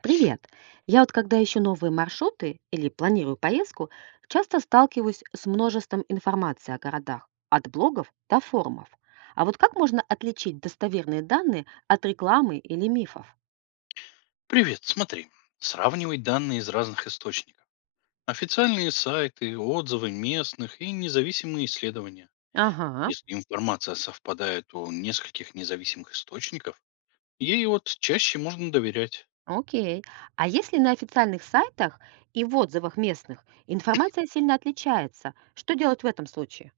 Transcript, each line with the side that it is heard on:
right: Привет! Я вот когда ищу новые маршруты или планирую поездку, часто сталкиваюсь с множеством информации о городах, от блогов до форумов. А вот как можно отличить достоверные данные от рекламы или мифов?
left: Привет, смотри. Сравнивай данные из разных источников. Официальные сайты, отзывы местных и независимые исследования.
right: Ага,
left: Если информация совпадает у нескольких независимых источников, ей вот чаще можно доверять.
right: окей. А если на официальных сайтах и в отзывах местных информация сильно отличается, что делать в этом случае?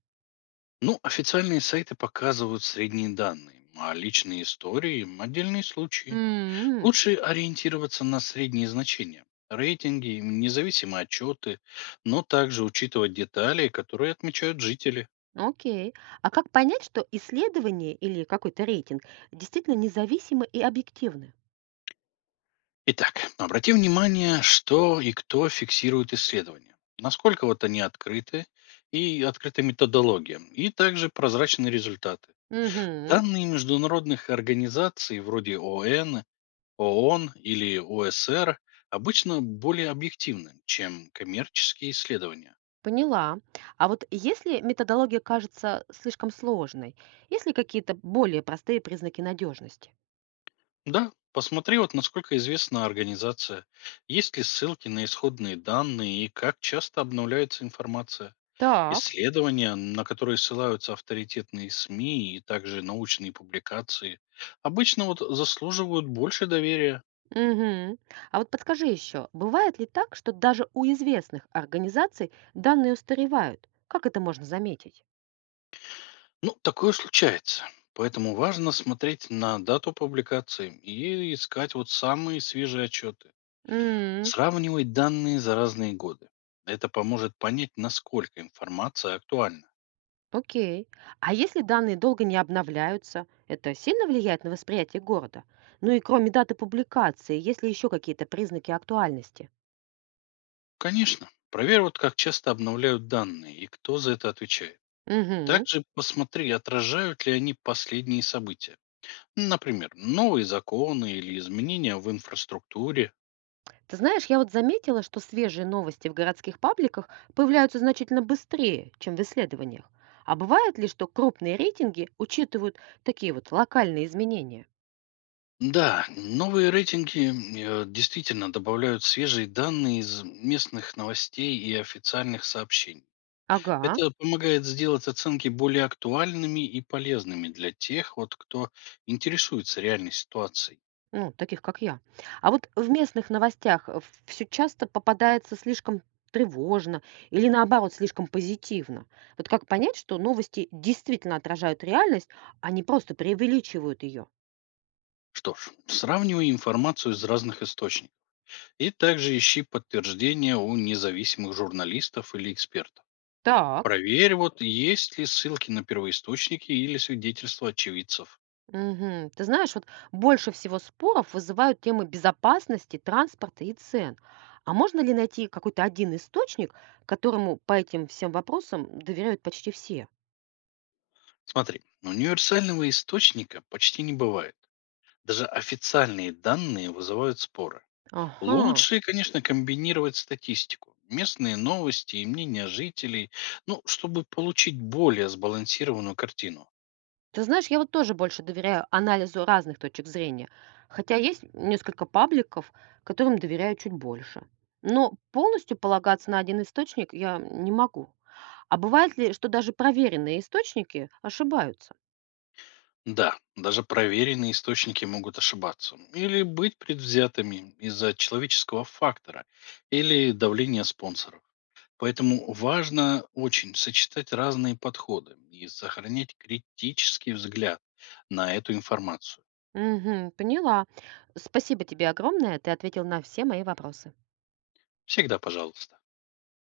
left: Ну, официальные сайты показывают средние данные, а личные истории– отдельные случаи.
right: М.
left: Лучше ориентироваться на средние значения, рейтинги, независимые отчеты, но также учитывать детали, которые отмечают жители.
right: Окей. А как понять, что исследование или какой-то рейтинг действительно независимы и объективны?
left: Итак, обрати внимание, что и кто фиксирует исследования, насколько вот они открыты и открыта методология, и также прозрачные результаты.
right: Мгм.
left: Данные международных организаций вроде ОН, ООН или ОСР обычно более объективны, чем коммерческие исследования.
right: Поняла. А вот если методология кажется слишком сложной, есть ли какие-то более простые признаки надежности?
left: Да, посмотри вот насколько известна организация, есть ли ссылки на исходные данные и как часто обновляется информация.
right: Так.
left: Исследования, на которые ссылаются авторитетные СМИ и также научные публикации, обычно вот заслуживают больше доверия.
right: Мгм. А вот подскажи еще, бывает ли так, что даже у известных организаций данные устаревают? Как это можно заметить?
left: Ну, такое случается. Поэтому важно смотреть на дату публикации и искать вот самые свежие отчеты.
right: М.
left: Сравнивать данные за разные годы. Это поможет понять, насколько информация актуальна.
right: Окей. А если данные долго не обновляются, это сильно влияет на восприятие города? Ну и кроме даты публикации, есть ли еще какие-то признаки актуальности?
left: Конечно, проверь вот как часто обновляют данные и кто за это отвечает.
right: Мгм.
left: Также посмотри, отражают ли они последние события. Например, новые законы или изменения в инфраструктуре.
right: Ты знаешь, я вот заметила, что свежие новости в городских пабликах появляются значительно быстрее, чем в исследованиях. А бывает ли, что крупные рейтинги учитывают такие вот локальные изменения?
left: Да, новые рейтинги действительно добавляют свежие данные из местных новостей и официальных сообщений.
right: Ага,
left: Это помогает сделать оценки более актуальными и полезными для тех, вот, кто интересуется реальной ситуацией.
right: ну, таких как я. А вот в местных новостях все часто попадается слишком тревожно или наоборот слишком позитивно. Вот как понять, что новости действительно отражают реальность, а не просто преувеличивают ее?
left: Что ж, сравнивай информацию из разных источников и также ищи подтверждения у независимых журналистов или экспертов.
right: Так.
left: Проверь, вот есть ли ссылки на первоисточники или свидетельства очевидцев.
right: Мгм. Ты знаешь, вот больше всего споров вызывают темы безопасности, транспорта и цен. А можно ли найти какой-то один источник, которому по этим всем вопросам доверяют почти все?
left: Смотри, универсального источника почти не бывает. Даже официальные данные вызывают споры.
right: Ага.
left: Лучше, конечно, комбинировать статистику, местные новости и мнения жителей, ну, чтобы получить более сбалансированную картину.
right: Ты знаешь, я вот тоже больше доверяю анализу разных точек зрения, хотя есть несколько пабликов, которым доверяю чуть больше. Но полностью полагаться на один источник я не могу. А бывает ли, что даже проверенные источники ошибаются?
left: Да, даже проверенные источники могут ошибаться или быть предвзятыми из-за человеческого фактора или давления спонсоров. Поэтому важно очень сочетать разные подходы и сохранять критический взгляд на эту информацию.
right: Мгм. Поняла. Спасибо тебе огромное. Ты ответил на все мои вопросы.
left: Всегда пожалуйста.